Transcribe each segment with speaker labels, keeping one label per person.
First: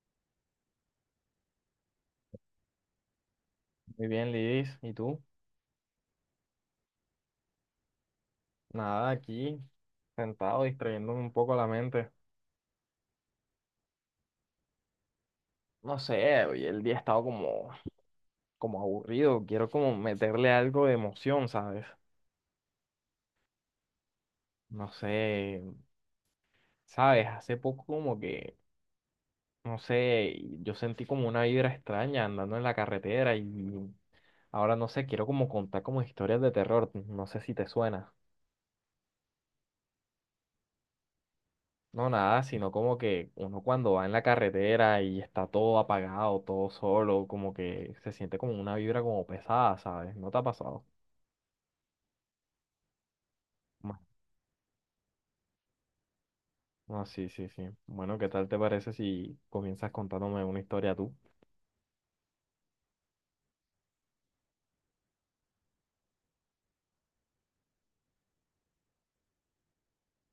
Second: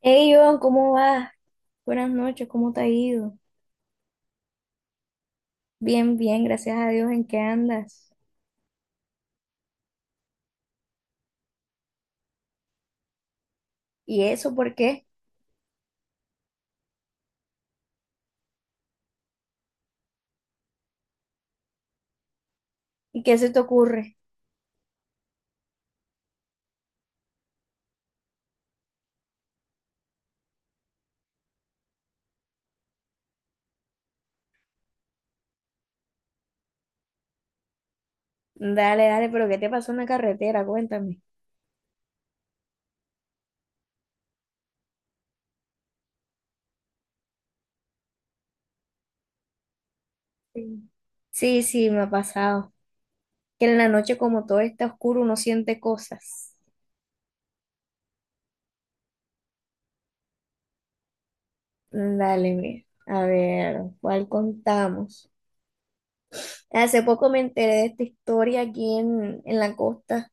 Speaker 1: Hey, Iván, ¿cómo vas? Buenas noches, ¿cómo te ha ido?
Speaker 2: Muy bien, Lidis. ¿Y tú?
Speaker 1: Bien, bien, gracias a Dios, ¿en qué andas?
Speaker 2: Nada, aquí, sentado, distrayéndome un poco la mente.
Speaker 1: ¿Y eso por qué?
Speaker 2: No sé, hoy el día ha estado como aburrido. Quiero como meterle algo de emoción, ¿sabes?
Speaker 1: ¿Y qué se te ocurre?
Speaker 2: No sé, ¿sabes? Hace poco como que, no sé, yo sentí como una vibra extraña andando en la carretera y ahora no sé, quiero como contar como historias de terror. No sé si te suena.
Speaker 1: Dale, dale, pero ¿qué te pasó en la carretera? Cuéntame.
Speaker 2: No, nada, sino como que uno cuando va en la carretera y está todo apagado, todo solo, como que se siente como una vibra como pesada, ¿sabes? ¿No te ha pasado?
Speaker 1: Sí, sí, sí, me ha pasado. Que en la
Speaker 2: Ma-
Speaker 1: noche, como todo está oscuro, uno siente cosas.
Speaker 2: No, sí, sí, sí. Bueno, ¿qué tal te parece si comienzas contándome una historia tú?
Speaker 1: Dale, mira. A ver, ¿cuál contamos? Hace poco me enteré de esta historia aquí en la costa.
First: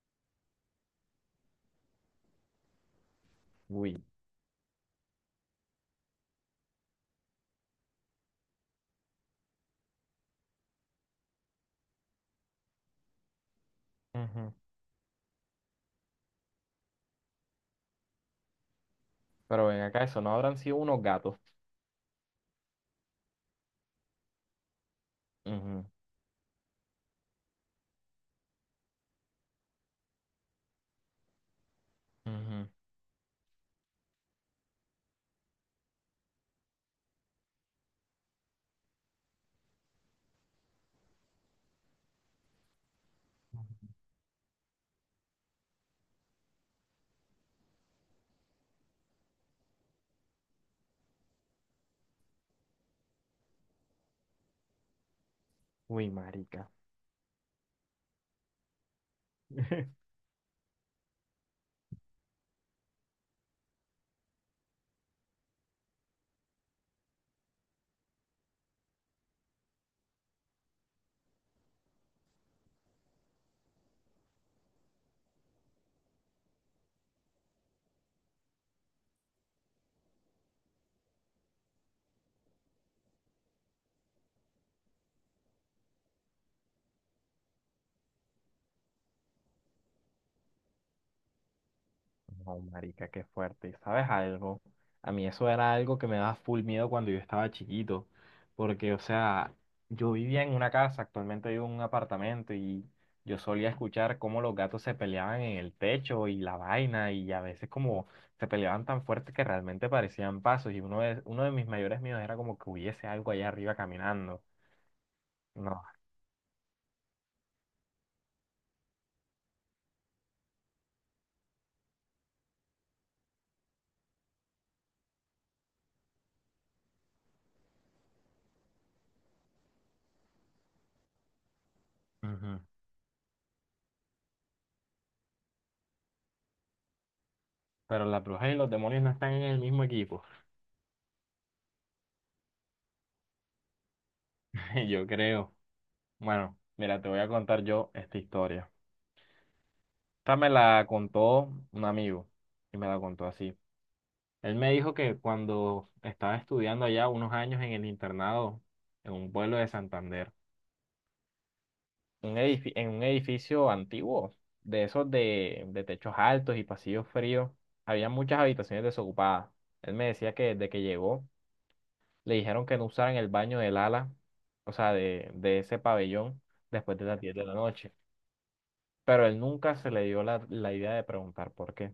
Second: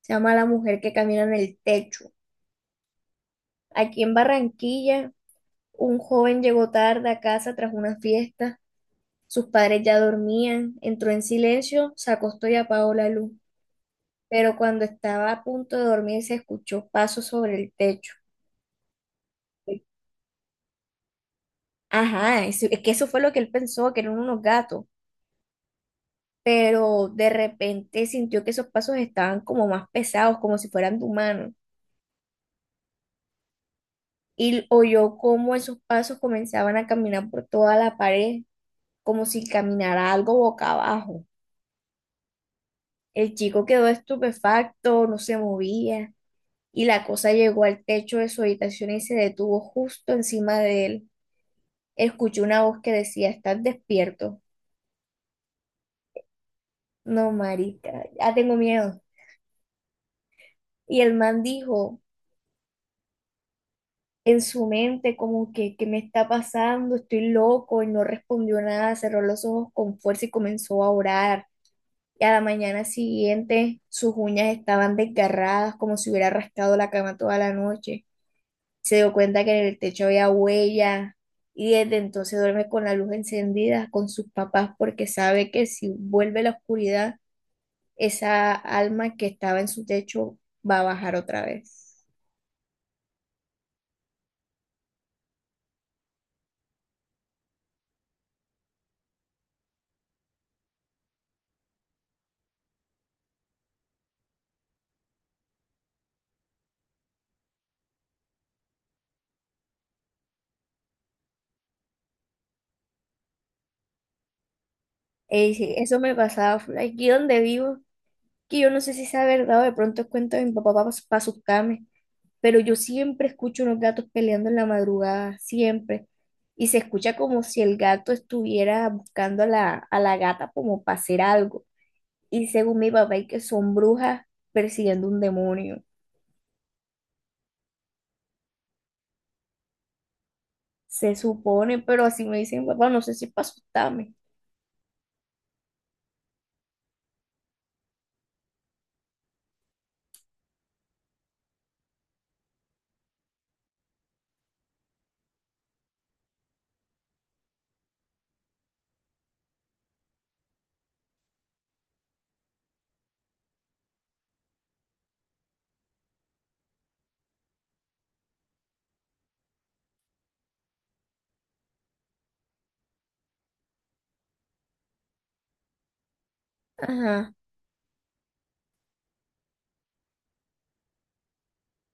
Speaker 1: Se llama La mujer que camina en el techo.
Speaker 2: Uy.
Speaker 1: Aquí en Barranquilla. Un joven llegó tarde a casa tras una fiesta. Sus padres ya dormían. Entró en silencio, se acostó y apagó la luz.
Speaker 2: Ujú.
Speaker 1: Pero cuando estaba a punto de dormir, se escuchó pasos sobre el techo.
Speaker 2: Pero ven acá, eso no habrán sido unos gatos.
Speaker 1: Ajá, es que eso fue lo que él pensó, que eran unos gatos.
Speaker 2: Ujú,
Speaker 1: Pero de repente sintió que esos pasos estaban como más pesados, como si fueran de humanos.
Speaker 2: ujú.
Speaker 1: Y oyó cómo esos pasos comenzaban a caminar por toda la pared, como si caminara algo boca abajo. El chico quedó estupefacto, no se movía, y la cosa llegó al techo de su habitación y se detuvo justo encima de él. Escuchó una voz que decía, ¿estás despierto?
Speaker 2: Uy, marica.
Speaker 1: No, marica, ya tengo miedo. Y el man dijo en su mente como que, ¿qué me está pasando? Estoy loco y no respondió nada, cerró los ojos con fuerza y comenzó a orar. Y a la mañana siguiente sus uñas estaban desgarradas como si hubiera rascado la cama toda la noche. Se dio cuenta que en el techo había huella y desde entonces duerme con la luz encendida con sus papás porque sabe que si vuelve la oscuridad, esa alma que estaba en su techo va a bajar otra vez.
Speaker 2: No, marica, qué fuerte. ¿Sabes algo? A mí eso era algo que me daba full miedo cuando yo estaba chiquito, porque, o sea, yo vivía en una casa, actualmente vivo en un apartamento y yo solía escuchar cómo los gatos se peleaban en el techo y la vaina y a veces como se peleaban tan fuerte que realmente parecían pasos y uno de mis mayores miedos era como que hubiese algo allá arriba caminando.
Speaker 1: E dice,
Speaker 2: No,
Speaker 1: eso me pasaba full aquí donde vivo, que yo no sé si sea verdad o de pronto es cuento de mi papá para pa asustarme, pero yo siempre escucho unos gatos peleando en la madrugada, siempre. Y se escucha como si el gato estuviera buscando a la gata como para hacer algo. Y
Speaker 2: ujú.
Speaker 1: según mi papá, y que son brujas persiguiendo un demonio.
Speaker 2: Pero las brujas y los demonios no están en el mismo equipo,
Speaker 1: Se supone, pero así me dicen, papá, no sé si para asustarme.
Speaker 2: yo creo. Bueno, mira, te voy a contar yo esta historia. Esta me la contó un amigo y me la contó así. Él me dijo que cuando estaba estudiando allá unos años en el internado, en un pueblo de Santander, en un edificio antiguo, de esos de techos altos y pasillos fríos, había muchas habitaciones desocupadas. Él me decía que desde que llegó le dijeron que no usaran el baño del ala, o sea, de ese pabellón después de las
Speaker 1: Ajá,
Speaker 2: 10 de la noche. Pero él nunca se le dio la idea de preguntar por qué.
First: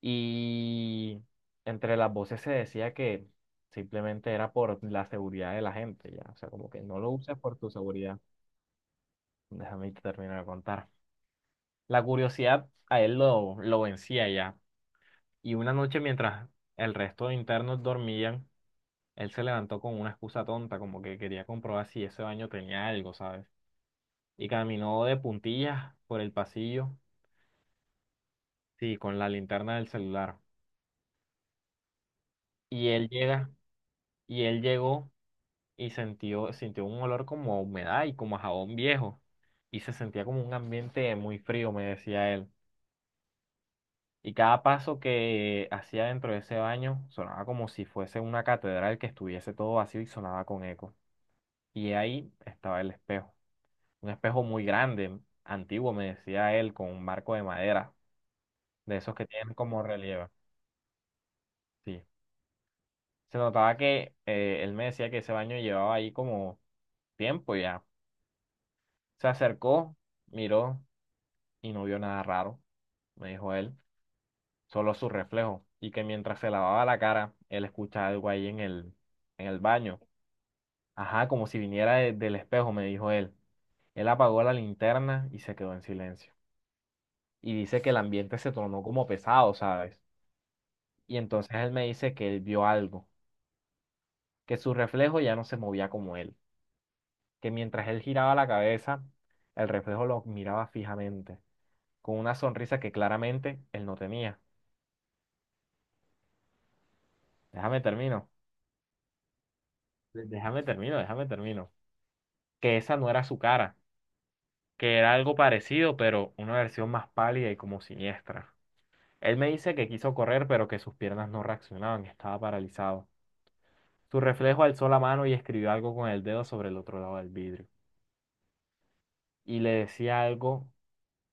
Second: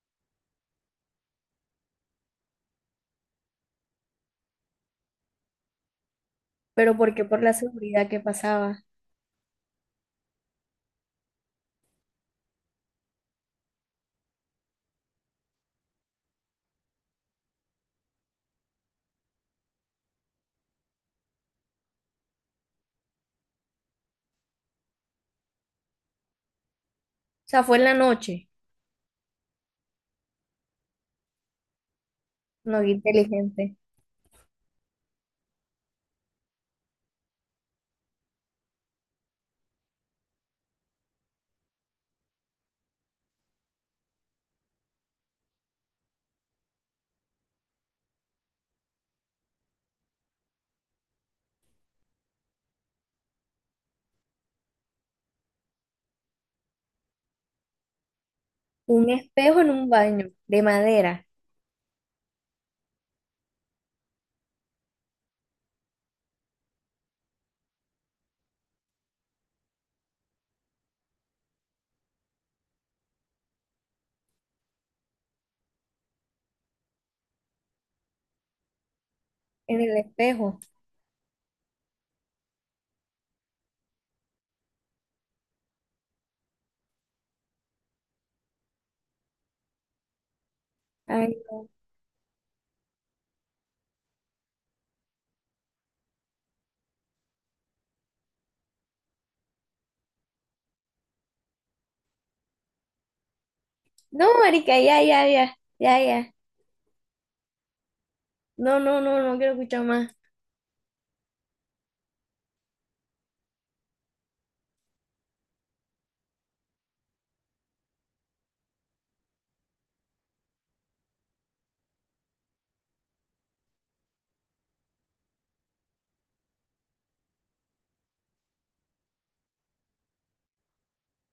Speaker 2: Y entre las voces se decía que simplemente era por la seguridad de la gente, ya. O sea, como que
Speaker 1: pero
Speaker 2: no lo
Speaker 1: ¿por qué?
Speaker 2: uses
Speaker 1: Por la
Speaker 2: por tu
Speaker 1: seguridad
Speaker 2: seguridad.
Speaker 1: que pasaba.
Speaker 2: Déjame te termino de contar. La curiosidad a él lo vencía ya. Y una noche mientras el resto de internos dormían, él se levantó con una excusa tonta, como que quería comprobar si ese baño tenía algo, ¿sabes? Y caminó de puntillas por el pasillo,
Speaker 1: O sea, fue en la noche.
Speaker 2: sí, con la linterna del celular.
Speaker 1: No,
Speaker 2: Y
Speaker 1: qué
Speaker 2: él llega,
Speaker 1: inteligente.
Speaker 2: y él llegó y sintió, sintió un olor como a humedad y como a jabón viejo. Y se sentía como un ambiente muy frío, me decía él. Y cada paso que hacía dentro de ese baño sonaba como si fuese una catedral que estuviese todo vacío y sonaba con eco. Y ahí estaba el espejo. Un espejo muy grande, antiguo, me decía él, con un marco de madera, de
Speaker 1: Un
Speaker 2: esos que tienen
Speaker 1: espejo en
Speaker 2: como
Speaker 1: un baño
Speaker 2: relieve.
Speaker 1: de madera,
Speaker 2: Sí. Se notaba que él me decía que ese baño llevaba ahí como tiempo ya. Se acercó, miró y no vio nada raro, me dijo él, solo su reflejo, y que mientras se lavaba la cara, él escuchaba algo ahí en el
Speaker 1: en el
Speaker 2: baño.
Speaker 1: espejo.
Speaker 2: Ajá, como si viniera del espejo, me dijo él. Él apagó la linterna y se quedó en silencio. Y dice que el ambiente se tornó como pesado, ¿sabes? Y
Speaker 1: Ay,
Speaker 2: entonces él me dice que él vio algo, que su reflejo ya no se movía como él, que mientras él giraba la cabeza, el reflejo lo miraba fijamente, con una sonrisa que claramente él no
Speaker 1: no,
Speaker 2: tenía.
Speaker 1: marica, ya, ya, ya, ya, ya.
Speaker 2: Déjame termino.
Speaker 1: No, no, no, no quiero escuchar más.
Speaker 2: Déjame termino, déjame termino. Que esa no era su cara, que era algo parecido, pero una versión más pálida y como siniestra. Él me dice que quiso correr, pero que sus piernas no reaccionaban, que estaba paralizado. Su reflejo alzó la mano y escribió algo con el dedo sobre el otro lado del vidrio. Y le decía algo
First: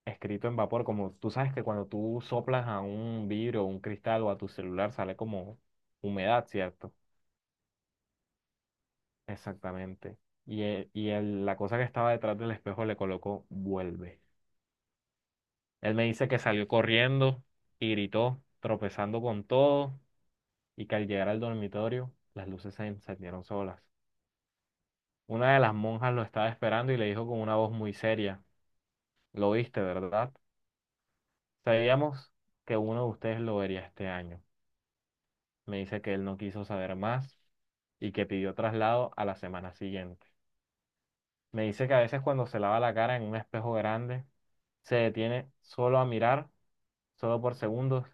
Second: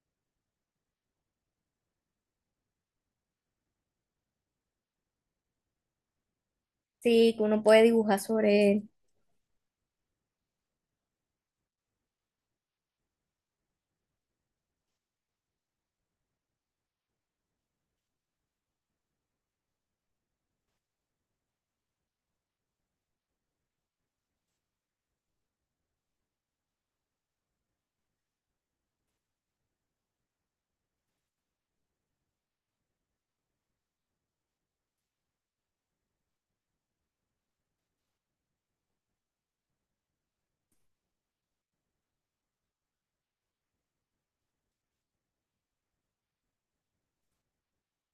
Speaker 2: escrito en vapor, como tú sabes que cuando tú soplas a un vidrio o un cristal o a tu celular sale como humedad, ¿cierto?
Speaker 1: Sí, que uno puede dibujar sobre él.
Speaker 2: Exactamente. Y, la cosa que estaba detrás del espejo le colocó vuelve. Él me dice que salió corriendo y gritó, tropezando con todo, y que al llegar al dormitorio las luces se encendieron solas. Una de las monjas lo estaba esperando y le dijo con una voz muy seria, ¿lo viste, verdad? Sabíamos que uno de ustedes lo vería este año. Me dice que él no quiso saber más y que pidió traslado a la semana siguiente. Me dice que a veces cuando se lava la cara en un espejo grande, se detiene solo a mirar, solo por segundos,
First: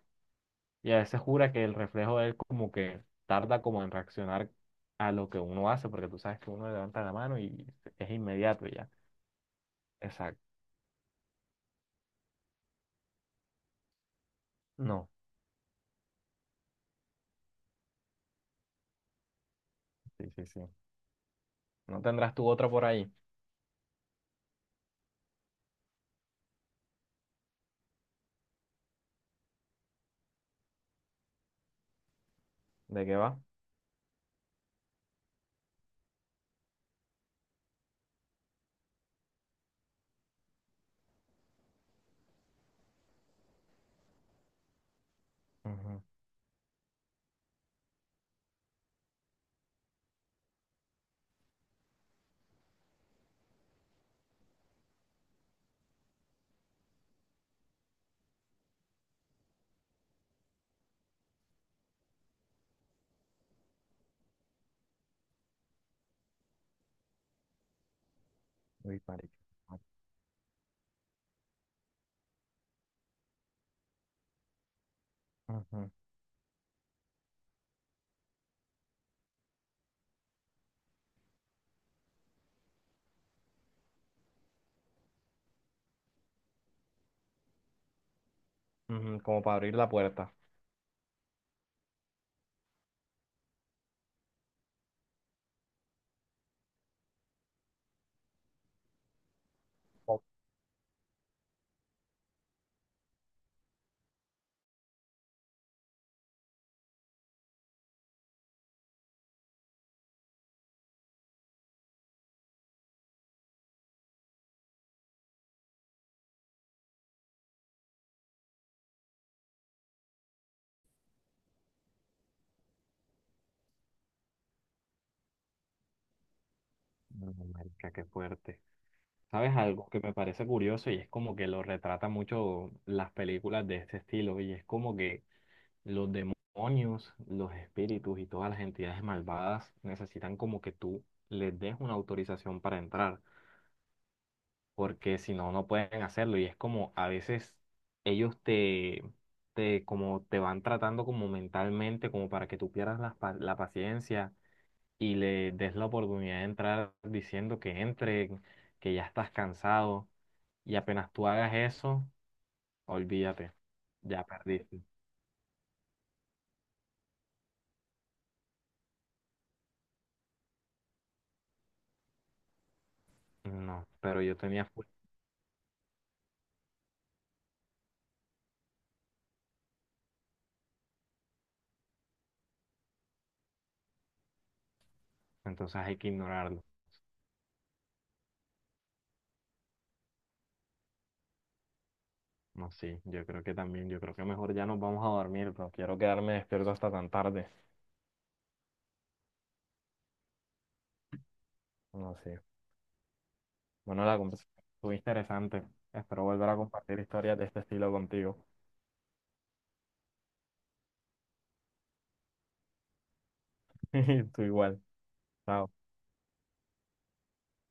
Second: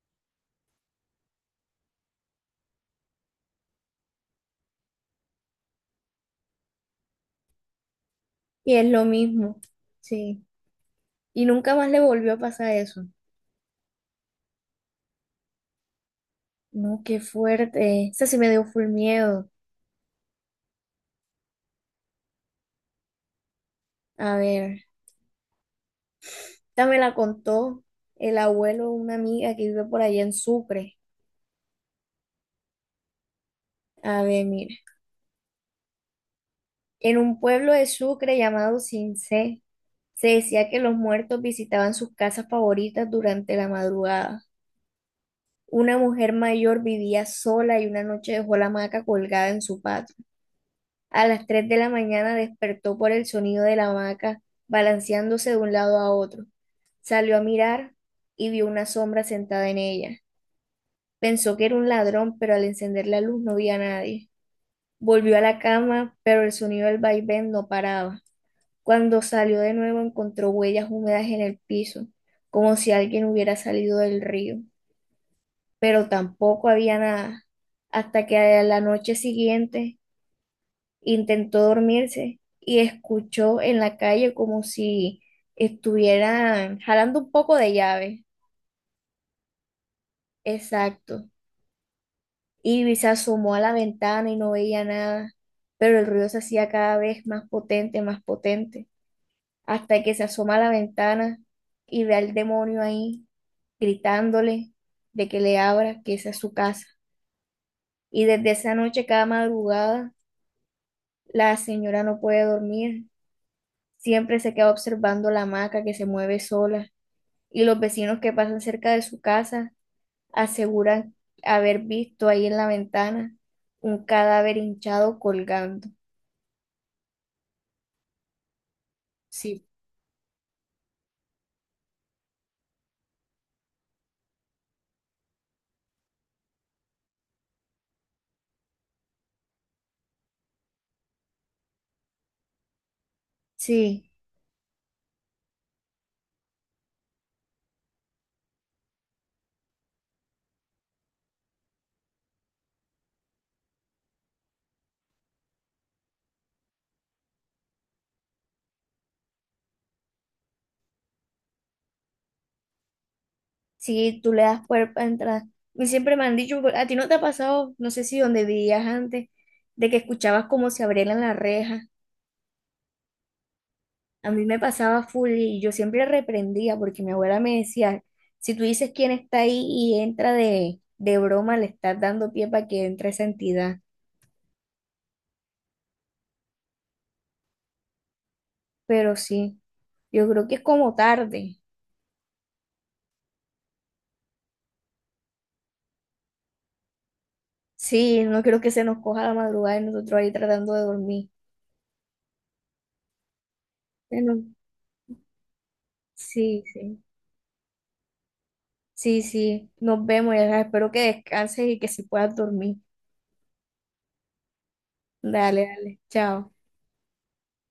Speaker 2: y a veces jura que el reflejo de él como que tarda como en reaccionar a lo que uno hace, porque tú sabes que uno levanta la mano y es inmediato y
Speaker 1: Y es
Speaker 2: ya.
Speaker 1: lo mismo. Sí.
Speaker 2: Exacto.
Speaker 1: Y nunca más le volvió a pasar eso.
Speaker 2: No,
Speaker 1: No, qué fuerte. Esa sí me dio full miedo.
Speaker 2: sí, sí, sí. ¿No tendrás tú otra por ahí?
Speaker 1: A ver, esta me la contó el abuelo de una amiga que vive por allá en Sucre.
Speaker 2: ¿De qué va?
Speaker 1: A ver, mira. En un pueblo de Sucre llamado Cincé, se decía que los muertos visitaban sus casas favoritas durante la madrugada. Una
Speaker 2: Ujú.
Speaker 1: mujer mayor vivía sola y una noche dejó la hamaca colgada en su patio. A las 3 de la mañana despertó por el sonido de la hamaca balanceándose de un lado a otro. Salió a mirar y vio una sombra sentada en ella. Pensó que era un ladrón, pero al encender la luz no vi a nadie. Volvió a la cama, pero el sonido del vaivén no paraba.
Speaker 2: Uy,
Speaker 1: Cuando
Speaker 2: marica.
Speaker 1: salió de nuevo encontró huellas húmedas en el piso, como si alguien hubiera salido del río,
Speaker 2: Ujú.
Speaker 1: pero tampoco había nada. Hasta que a la noche siguiente intentó dormirse y escuchó en la calle como si estuvieran jalando un poco de llave.
Speaker 2: Ujú, como para abrir la puerta.
Speaker 1: Exacto. Ivy se asomó a la ventana y no veía nada, pero el ruido se hacía cada vez más potente, hasta que
Speaker 2: Oh,
Speaker 1: se asoma a la ventana y ve al demonio ahí gritándole de que le abra, que esa es su casa. Y desde esa noche, cada madrugada, la señora no puede dormir, siempre se queda observando la hamaca que se mueve sola y los vecinos que pasan cerca de su casa aseguran haber visto ahí en la ventana un cadáver hinchado colgando.
Speaker 2: no, marica, qué fuerte. ¿Sabes
Speaker 1: Sí,
Speaker 2: algo que me parece curioso y es como que lo retrata mucho las películas de este estilo? Y es como que los demonios, los espíritus y todas las entidades malvadas necesitan como que tú les des una autorización para entrar,
Speaker 1: sí,
Speaker 2: porque si no, no pueden hacerlo. Y es como a veces ellos como te van tratando como mentalmente, como para que tú pierdas la paciencia y le des la oportunidad de entrar diciendo que entre, que ya estás cansado. Y apenas tú hagas eso, olvídate,
Speaker 1: sí,
Speaker 2: ya
Speaker 1: tú le das
Speaker 2: perdiste.
Speaker 1: cuerpo a entrar. Y siempre me han dicho, a ti no te ha pasado, no sé si donde vivías antes, de que escuchabas como se abrieran las rejas.
Speaker 2: No, pero
Speaker 1: A
Speaker 2: yo
Speaker 1: mí me
Speaker 2: tenía fuerza,
Speaker 1: pasaba full y yo siempre reprendía porque mi abuela me decía, si tú dices quién está ahí y entra de broma, le estás dando pie para que entre esa entidad.
Speaker 2: entonces hay que ignorarlo.
Speaker 1: Pero sí, yo creo que es como tarde.
Speaker 2: No, sí, yo creo que también, yo creo que mejor ya nos vamos a dormir, pero quiero quedarme despierto hasta tan tarde.
Speaker 1: Sí, no creo que se nos coja la madrugada y nosotros ahí tratando de dormir.
Speaker 2: No, sí. Bueno, la
Speaker 1: Bueno,
Speaker 2: conversación estuvo interesante. Espero volver a
Speaker 1: sí,
Speaker 2: compartir
Speaker 1: sí.
Speaker 2: historias de este estilo contigo.
Speaker 1: Sí, sí, nos vemos, ya sabes, espero que descanses y que si puedas dormir.
Speaker 2: Tú igual.
Speaker 1: Dale,
Speaker 2: Chao.
Speaker 1: dale, chao.